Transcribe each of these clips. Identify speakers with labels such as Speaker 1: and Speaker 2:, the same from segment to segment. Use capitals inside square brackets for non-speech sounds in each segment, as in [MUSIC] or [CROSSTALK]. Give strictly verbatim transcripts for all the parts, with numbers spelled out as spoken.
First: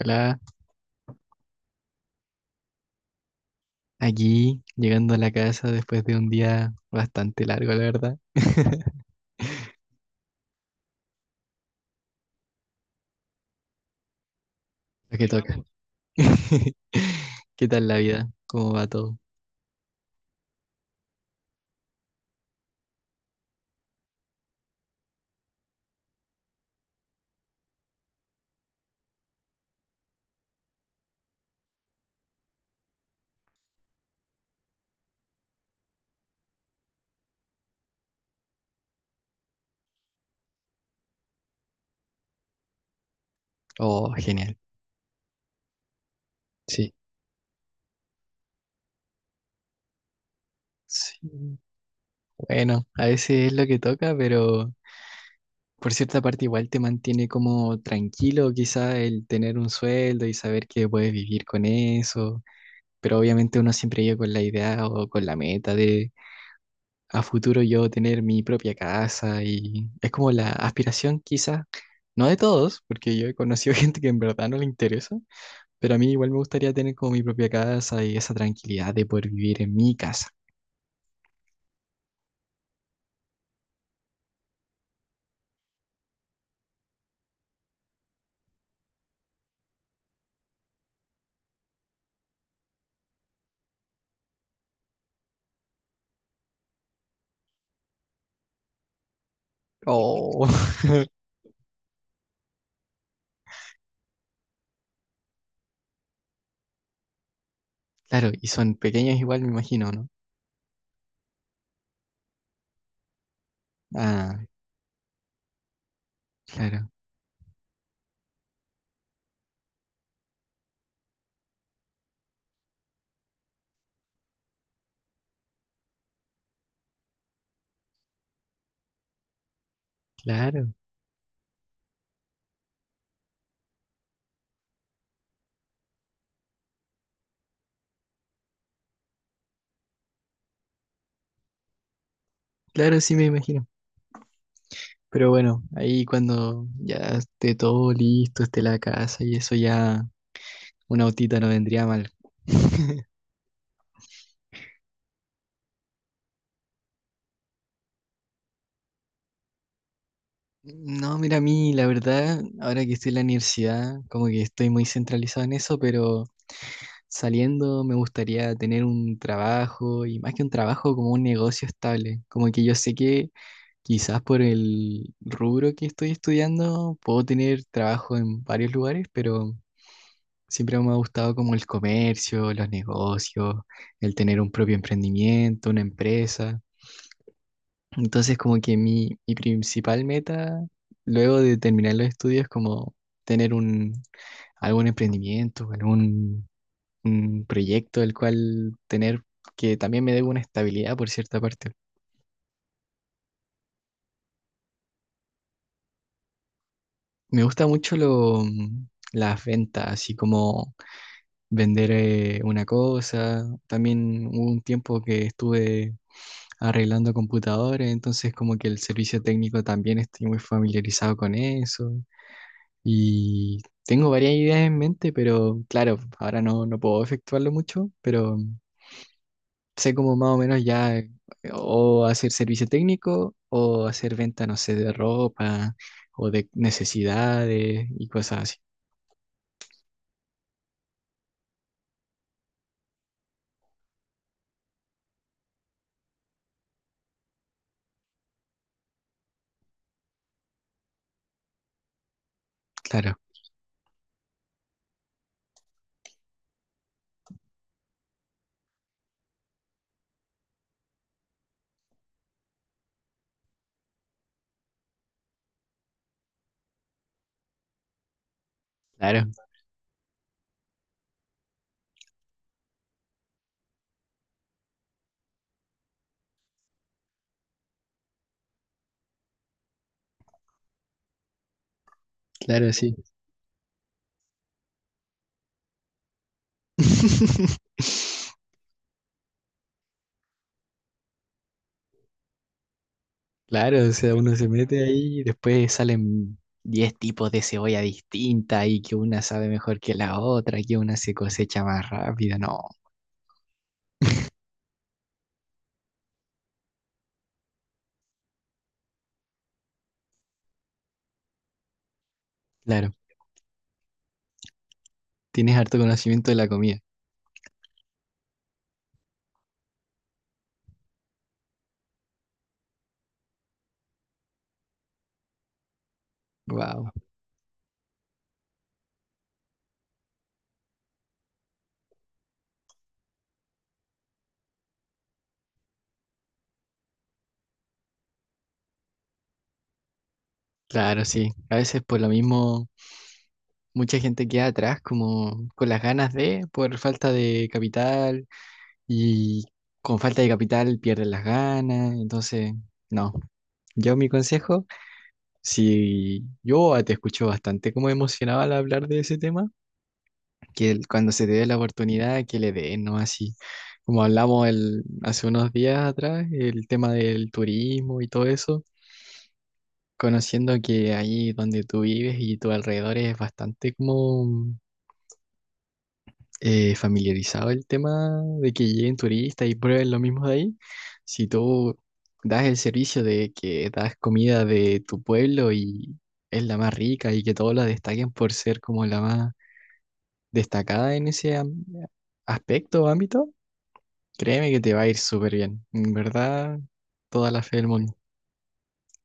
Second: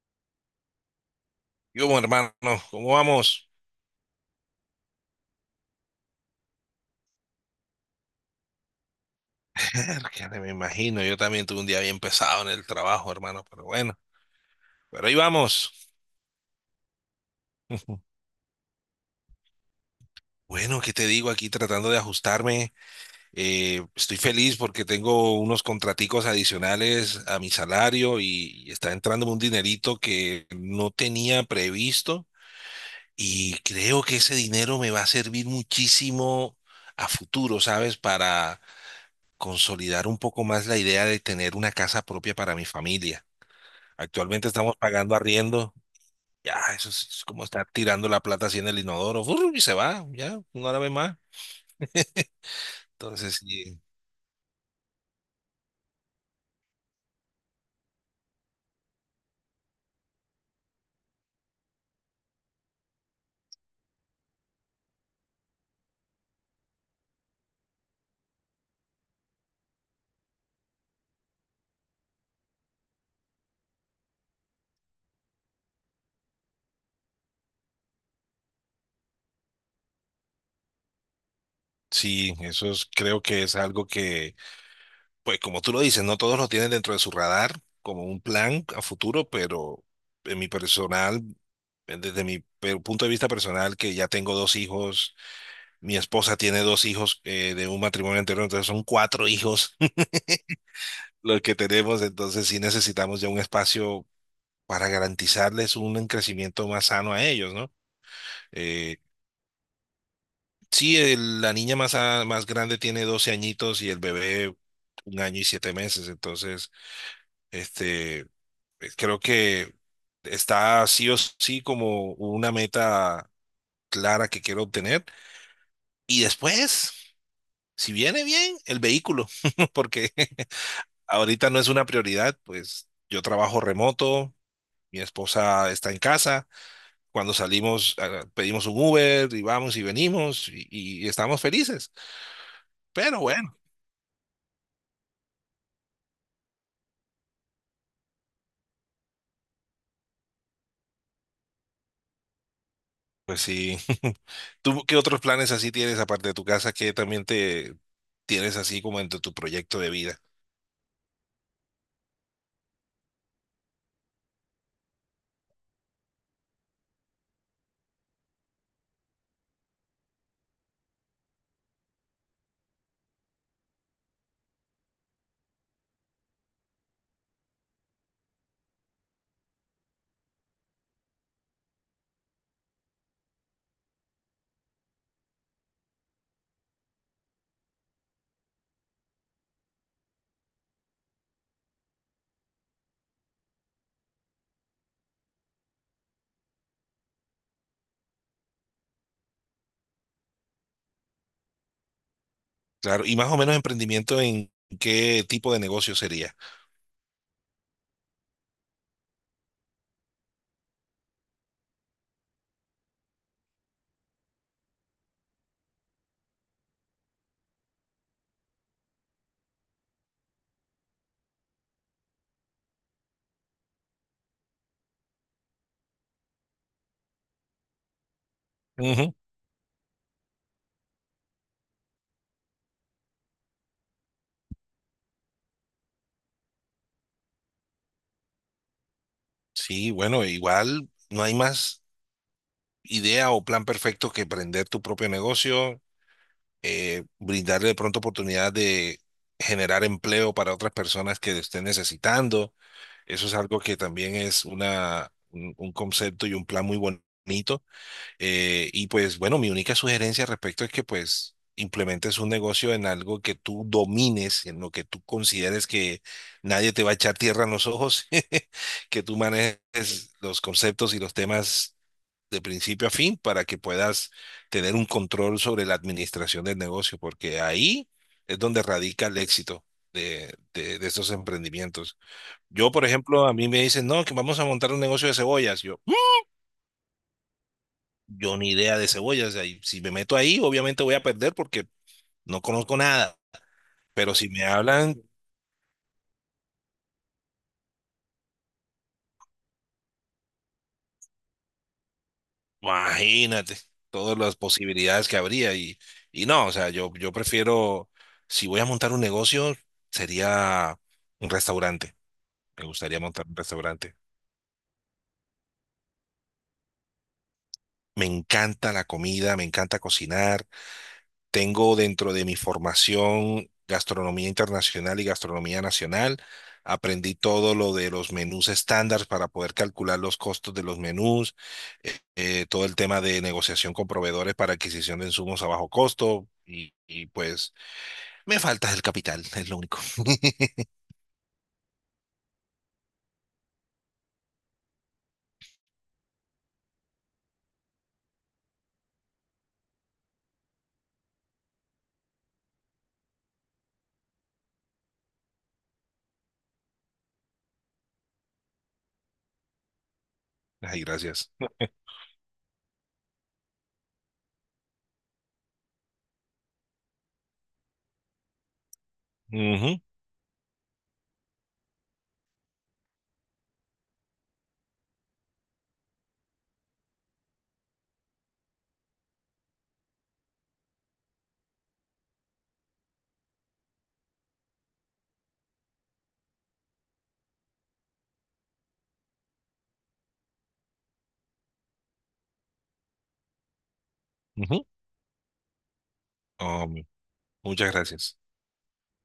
Speaker 1: Hola,
Speaker 2: Yo, bueno, hermano, ¿cómo vamos?
Speaker 1: aquí llegando a la casa después de un día bastante largo, la verdad. [LAUGHS]
Speaker 2: [LAUGHS] Que me imagino, yo también tuve un día bien pesado en el trabajo, hermano, pero bueno, pero ahí
Speaker 1: Lo que toca.
Speaker 2: vamos.
Speaker 1: [LAUGHS] ¿Qué tal
Speaker 2: [LAUGHS]
Speaker 1: la vida? ¿Cómo va todo?
Speaker 2: Bueno, ¿qué te digo aquí tratando de ajustarme? Eh, estoy feliz porque tengo unos contraticos adicionales a mi salario y está entrando un dinerito que no tenía previsto y creo que ese dinero me va a servir muchísimo a futuro, ¿sabes? Para consolidar un poco más la idea de tener una casa propia para mi familia.
Speaker 1: Oh,
Speaker 2: Actualmente
Speaker 1: genial.
Speaker 2: estamos pagando arriendo. Ya, eso
Speaker 1: Sí.
Speaker 2: es, es como estar tirando la plata así en el inodoro. ¡Fur! Y se va, ya, no la ve más.
Speaker 1: Sí. Bueno, a
Speaker 2: Entonces,
Speaker 1: veces es lo que
Speaker 2: sí,
Speaker 1: toca, pero por cierta parte igual te mantiene como tranquilo, quizá el tener un sueldo y saber que puedes vivir con eso. Pero obviamente uno siempre llega con la idea o con la meta de a futuro yo tener mi propia casa y es como la aspiración quizás. No de todos, porque yo he conocido [LAUGHS] gente que en verdad no le interesa, pero a mí igual me gustaría tener como mi propia casa y esa tranquilidad de poder vivir en mi casa.
Speaker 2: sí, eso es- creo que es algo que, pues como tú lo dices, no todos lo tienen dentro de su radar como un plan a futuro, pero en mi personal, eh, desde mi pe- punto de vista personal, que ya tengo dos hijos. Mi esposa tiene dos hijos, eh, de un matrimonio anterior, entonces son cuatro hijos
Speaker 1: Oh, [LAUGHS]
Speaker 2: [LAUGHS] los que tenemos, entonces sí necesitamos ya un espacio para garantizarles un crecimiento más sano a ellos, ¿no?
Speaker 1: claro, y son
Speaker 2: Eh,
Speaker 1: pequeños igual, me imagino, ¿no?
Speaker 2: sí, el- la niña más, a- más grande, tiene doce añitos y el
Speaker 1: Ah,
Speaker 2: bebé un año y siete meses. Entonces,
Speaker 1: claro,
Speaker 2: este, eh, creo que está sí o sí como una meta clara que quiero obtener. Y después, si viene bien, el vehículo, [LAUGHS] porque
Speaker 1: claro,
Speaker 2: ahorita no es una prioridad, pues yo trabajo remoto, mi esposa está en casa. Cuando salimos, ah, pedimos un Uber y vamos y venimos, y, y estamos felices.
Speaker 1: claro, sí
Speaker 2: Pero
Speaker 1: me
Speaker 2: bueno,
Speaker 1: imagino. Pero bueno, ahí cuando ya esté todo listo, esté la casa y eso ya, una autita no vendría mal. [LAUGHS]
Speaker 2: pues sí. [LAUGHS] ¿Tú qué otros planes así tienes, aparte de tu casa, que también te tienes así como entre tu proyecto de vida?
Speaker 1: No, mira, a mí la verdad, ahora que estoy en la universidad, como que estoy muy centralizado en eso, pero... Saliendo me gustaría tener un trabajo y más que un trabajo como un negocio estable. Como que yo sé que quizás por el rubro que estoy estudiando puedo tener trabajo en varios lugares, pero siempre me ha gustado como el comercio, los negocios, el tener un propio emprendimiento, una empresa. Entonces como que mi, mi principal meta luego de terminar los estudios es como tener un, algún emprendimiento, algún un proyecto del cual tener que también me dé una estabilidad por cierta parte.
Speaker 2: Claro, y más o menos, emprendimiento en qué tipo de negocio sería.
Speaker 1: Me gusta mucho lo, mm, las ventas, así como vender eh, una cosa. También hubo un tiempo que estuve arreglando computadores, entonces como que el servicio técnico también estoy muy familiarizado con eso. Y tengo varias ideas en mente, pero claro, ahora no, no puedo efectuarlo mucho, pero
Speaker 2: Ujú.
Speaker 1: sé como más o menos ya eh, o hacer servicio técnico o hacer venta, no sé, de ropa o de necesidades y cosas así.
Speaker 2: Sí, bueno, igual no hay más idea o plan perfecto que emprender tu propio negocio, eh, brindarle de pronto oportunidad de generar empleo para otras personas que lo estén necesitando.
Speaker 1: Claro,
Speaker 2: Eso es algo que también es una, un, un concepto y un plan muy bonito. Eh, y pues bueno, mi única sugerencia al respecto es que pues implementes un negocio en algo que tú domines, en lo que tú consideres que nadie te va a echar tierra en los ojos, [LAUGHS] que tú
Speaker 1: claro,
Speaker 2: manejes los conceptos y los temas de principio a fin para que puedas tener un control sobre la administración del negocio, porque ahí es donde radica el éxito de, de de estos emprendimientos. Yo,
Speaker 1: claro,
Speaker 2: por
Speaker 1: sí.
Speaker 2: ejemplo, a mí me dicen, no, que vamos a montar un negocio de cebollas. Yo, "Mm,
Speaker 1: [LAUGHS]
Speaker 2: yo ni idea de cebollas. Ahí, si me meto ahí, obviamente voy a perder porque no conozco nada".
Speaker 1: Claro, o sea,
Speaker 2: Pero si
Speaker 1: uno
Speaker 2: me
Speaker 1: se mete
Speaker 2: hablan,
Speaker 1: ahí y después salen diez tipos de cebolla distinta y que una sabe mejor que la otra, que una se cosecha más rápido. No,
Speaker 2: imagínate todas las posibilidades que habría. Y, y no, o sea, yo, yo prefiero, si voy a montar un negocio, sería un restaurante. Me
Speaker 1: claro,
Speaker 2: gustaría montar un restaurante.
Speaker 1: tienes harto conocimiento de la comida.
Speaker 2: Me encanta la comida, me encanta cocinar. Tengo dentro de mi formación gastronomía internacional y gastronomía nacional.
Speaker 1: Wow,
Speaker 2: Aprendí todo lo de los menús estándar para poder calcular los costos de los menús, eh, eh, todo el tema de negociación con proveedores para adquisición de insumos a bajo costo, y, y, pues me falta el capital. [LAUGHS] Es lo único. [LAUGHS]
Speaker 1: claro, sí. A veces por lo mismo mucha gente queda atrás como con las ganas de, por falta de capital y con falta de capital pierden las ganas, entonces no. Yo mi consejo, si yo te escucho bastante como emocionado al hablar de ese tema, que
Speaker 2: Ay,
Speaker 1: el- cuando se
Speaker 2: gracias.
Speaker 1: te dé la oportunidad, que le den, ¿no? Así como hablamos el, hace unos días atrás, el tema del turismo y todo eso,
Speaker 2: Ujú,
Speaker 1: conociendo que ahí donde tú vives y tu alrededor es bastante como eh, familiarizado el tema de que lleguen turistas y prueben lo mismo de ahí, si tú das el servicio de que das comida de tu pueblo y es la más rica y que todos la destaquen por ser como la más destacada en ese am- aspecto o ámbito, créeme que
Speaker 2: ujú.
Speaker 1: te va a ir súper bien. En verdad,
Speaker 2: Um,
Speaker 1: toda la fe del
Speaker 2: muchas
Speaker 1: mundo.
Speaker 2: gracias.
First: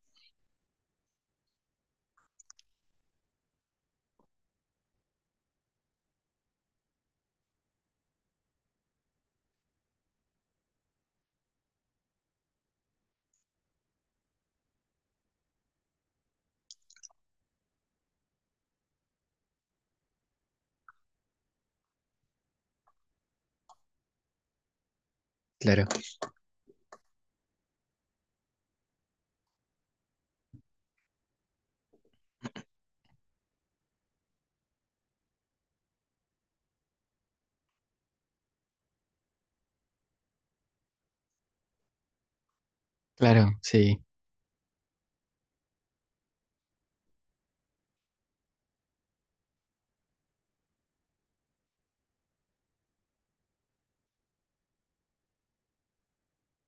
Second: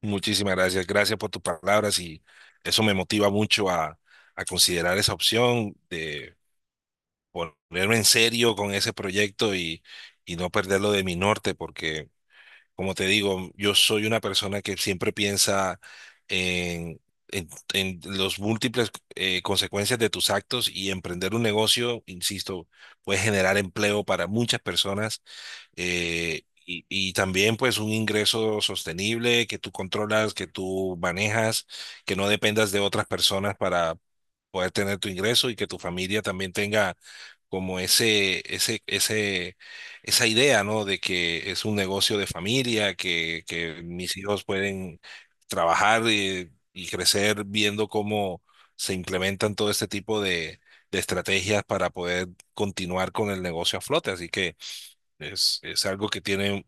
Speaker 2: Muchísimas gracias. Gracias por tus palabras, y eso me motiva mucho a, a considerar esa opción de ponerme en serio con ese proyecto y, y no perderlo de mi norte, porque como te digo, yo soy una persona que siempre piensa en, en, en los múltiples eh, consecuencias de tus actos, y emprender un negocio, insisto, puede generar empleo para muchas personas.
Speaker 1: Claro,
Speaker 2: eh, Y, y también, pues, un ingreso sostenible que tú controlas, que tú manejas, que no dependas de otras personas para poder tener tu ingreso, y que tu familia también tenga como ese, ese, ese, esa idea, ¿no? De que es un negocio de familia, que,
Speaker 1: claro,
Speaker 2: que
Speaker 1: sí.
Speaker 2: mis hijos pueden trabajar y, y crecer viendo cómo se implementan todo este tipo de, de estrategias para poder continuar con el negocio a flote. Así que es, es algo que tiene,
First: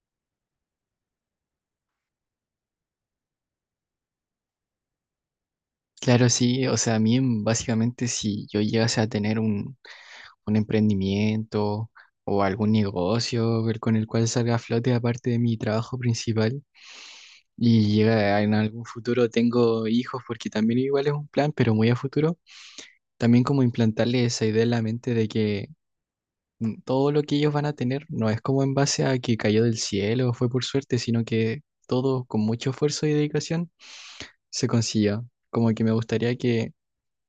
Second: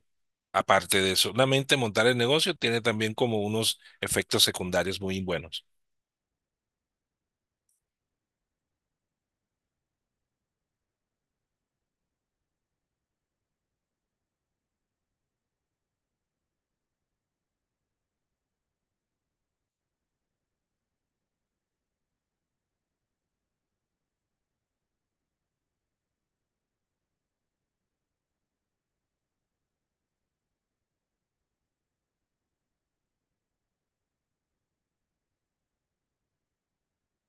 Speaker 2: aparte de solamente montar el negocio, tiene también como unos efectos secundarios muy buenos.
Speaker 1: Claro, sí. O sea, a mí mm, básicamente si yo llegase a tener un un emprendimiento o algún negocio el- con el cual salga a flote aparte de mi trabajo principal. Y llega a- en algún futuro tengo hijos, porque también igual es un plan, pero muy a futuro. También como implantarle esa idea en la mente de que mm, todo lo que ellos van a tener no es como en base a que cayó del cielo o fue por suerte, sino que todo con mucho esfuerzo y dedicación se consiguió. Como que me gustaría que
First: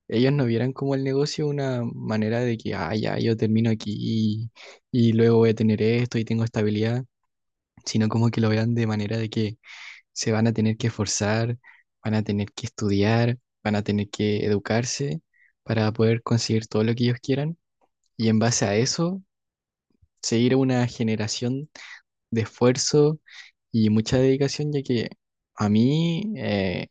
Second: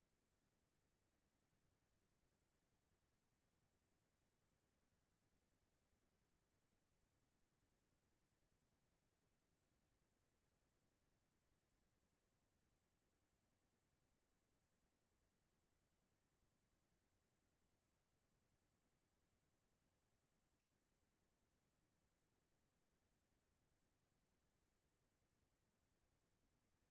Speaker 1: ellos no vieran como el negocio una manera de que, ah, ya, yo termino aquí y, y luego voy a tener esto y tengo estabilidad, sino como que lo vean de manera de que se van a tener que esforzar, van a tener que estudiar, van a tener que educarse para poder conseguir todo lo que ellos quieran y en base a eso, seguir una generación de esfuerzo y mucha dedicación, ya que a mí eh,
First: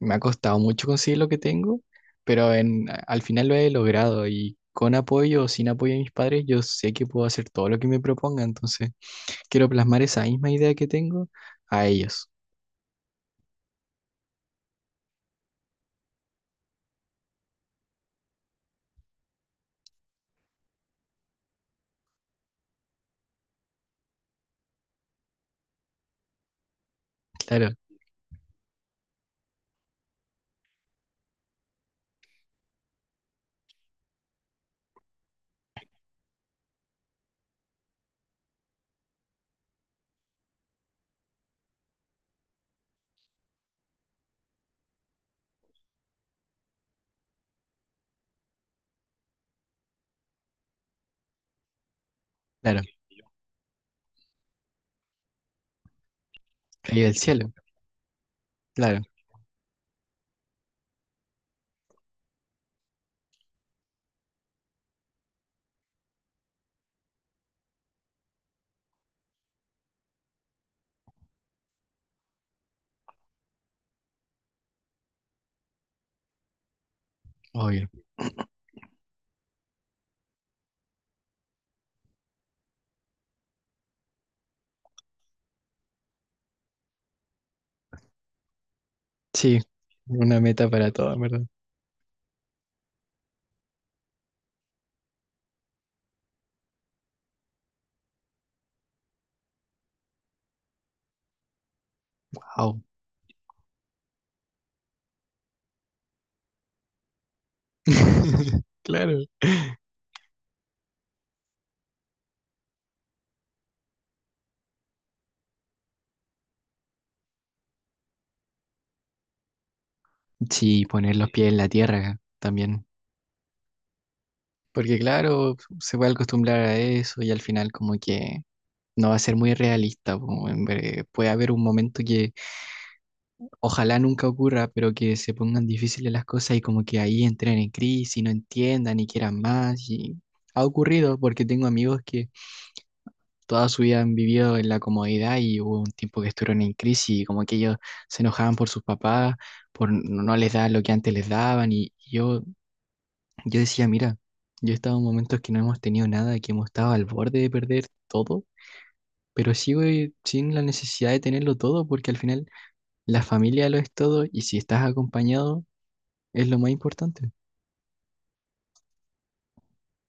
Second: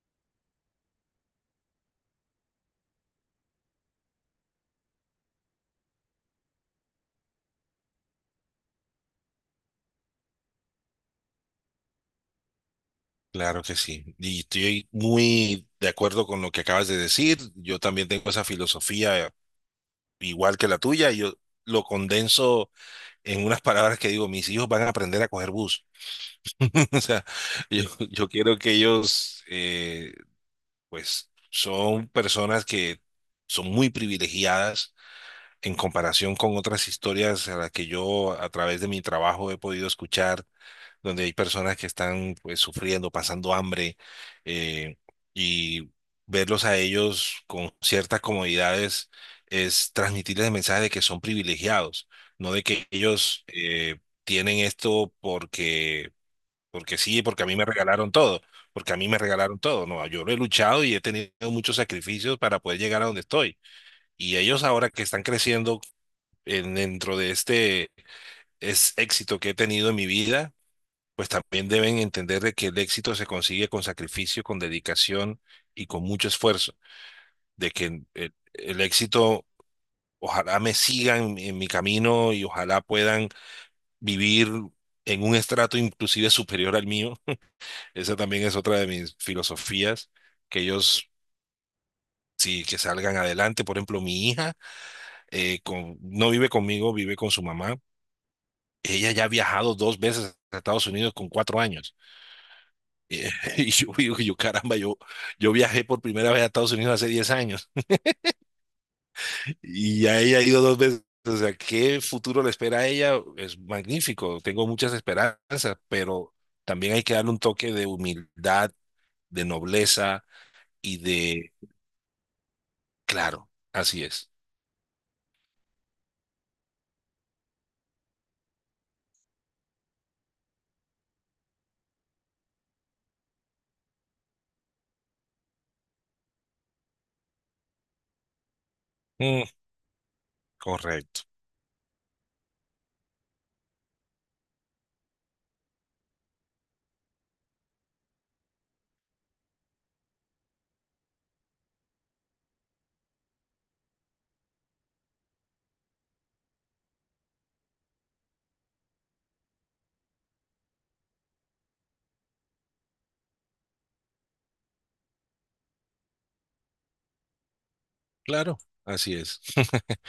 Speaker 1: me ha costado mucho conseguir lo que tengo, pero en, a- al final lo he logrado y con apoyo o sin apoyo de mis padres, yo sé que puedo hacer todo lo que me proponga, entonces quiero plasmar esa misma idea que tengo a ellos.
Speaker 2: Claro que sí. Y estoy muy de acuerdo con lo que acabas de decir. Yo también tengo esa filosofía, igual que la tuya. Yo lo condenso en unas palabras que digo: mis hijos van a aprender a coger bus. [LAUGHS] O sea,
Speaker 1: Claro,
Speaker 2: yo, yo quiero que ellos, eh, pues, son personas que son muy privilegiadas en comparación con otras historias a las que yo a través de mi trabajo he podido escuchar, donde hay personas que están, pues, sufriendo, pasando hambre, eh, y verlos a ellos con ciertas comodidades es transmitirles el mensaje de que son privilegiados, no de
Speaker 1: claro,
Speaker 2: que ellos, eh, tienen esto porque, porque
Speaker 1: caí del
Speaker 2: sí, porque a
Speaker 1: cielo,
Speaker 2: mí me regalaron todo, porque a
Speaker 1: claro,
Speaker 2: mí me regalaron todo. No, yo lo he luchado y he tenido muchos sacrificios para poder llegar a donde estoy. Y ellos ahora que están creciendo en- dentro de este es éxito que he tenido en mi vida, pues también deben entender de que el éxito se consigue con sacrificio, con dedicación y con mucho esfuerzo, de que
Speaker 1: obvio.
Speaker 2: el, el éxito, ojalá me sigan en mi camino y ojalá puedan vivir en un estrato inclusive superior al mío. [LAUGHS] Esa también es otra de mis
Speaker 1: Sí,
Speaker 2: filosofías,
Speaker 1: una
Speaker 2: que
Speaker 1: meta para
Speaker 2: ellos
Speaker 1: todos, ¿verdad?
Speaker 2: sí que salgan adelante. Por ejemplo, mi hija, eh, con- no vive conmigo, vive con su mamá. Ella ya ha viajado dos veces a Estados Unidos con cuatro años.
Speaker 1: Wow.
Speaker 2: Eh, [LAUGHS] Y yo, yo, yo, caramba, yo, yo viajé por primera vez a Estados Unidos hace diez años,
Speaker 1: [LAUGHS] Claro.
Speaker 2: y a ella ha ido dos veces. O sea, ¿qué futuro le espera a ella? Es magnífico, tengo muchas esperanzas, pero también hay que darle un toque de humildad, de nobleza
Speaker 1: Sí,
Speaker 2: y
Speaker 1: poner los pies
Speaker 2: de...
Speaker 1: en la tierra también.
Speaker 2: Claro, así es.
Speaker 1: Porque claro, se puede acostumbrar a eso y al final como que no va a ser muy realista. Po, en ver- puede haber un momento que ojalá nunca ocurra, pero que se pongan difíciles las cosas y como que ahí entren en crisis y no entiendan y quieran
Speaker 2: Mm,
Speaker 1: más. Y ha ocurrido
Speaker 2: correcto.
Speaker 1: porque tengo amigos que toda su vida han vivido en la comodidad y hubo un tiempo que estuvieron en crisis y como que ellos se enojaban por sus papás, por no no les dar lo que antes les daban y y yo. Yo decía, mira, yo he estado en momentos que no hemos tenido nada, que hemos estado al borde de perder todo, pero sigo eh, sin la necesidad de tenerlo todo, porque al final la familia lo es todo y si estás acompañado es lo más importante.
Speaker 2: Claro, así es. [LAUGHS]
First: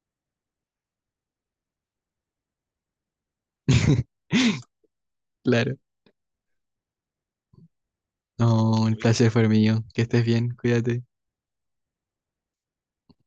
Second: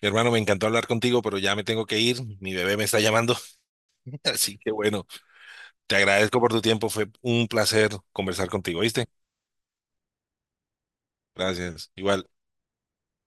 Speaker 2: Hermano, me encantó hablar contigo, pero ya me tengo que ir. Mi bebé me está llamando.
Speaker 1: [LAUGHS]
Speaker 2: [LAUGHS] Así que bueno,
Speaker 1: Claro.
Speaker 2: te agradezco por tu tiempo. Fue un placer conversar contigo,
Speaker 1: No, el
Speaker 2: ¿viste?
Speaker 1: placer fue mío. Que estés bien, cuídate.
Speaker 2: Gracias. Igual.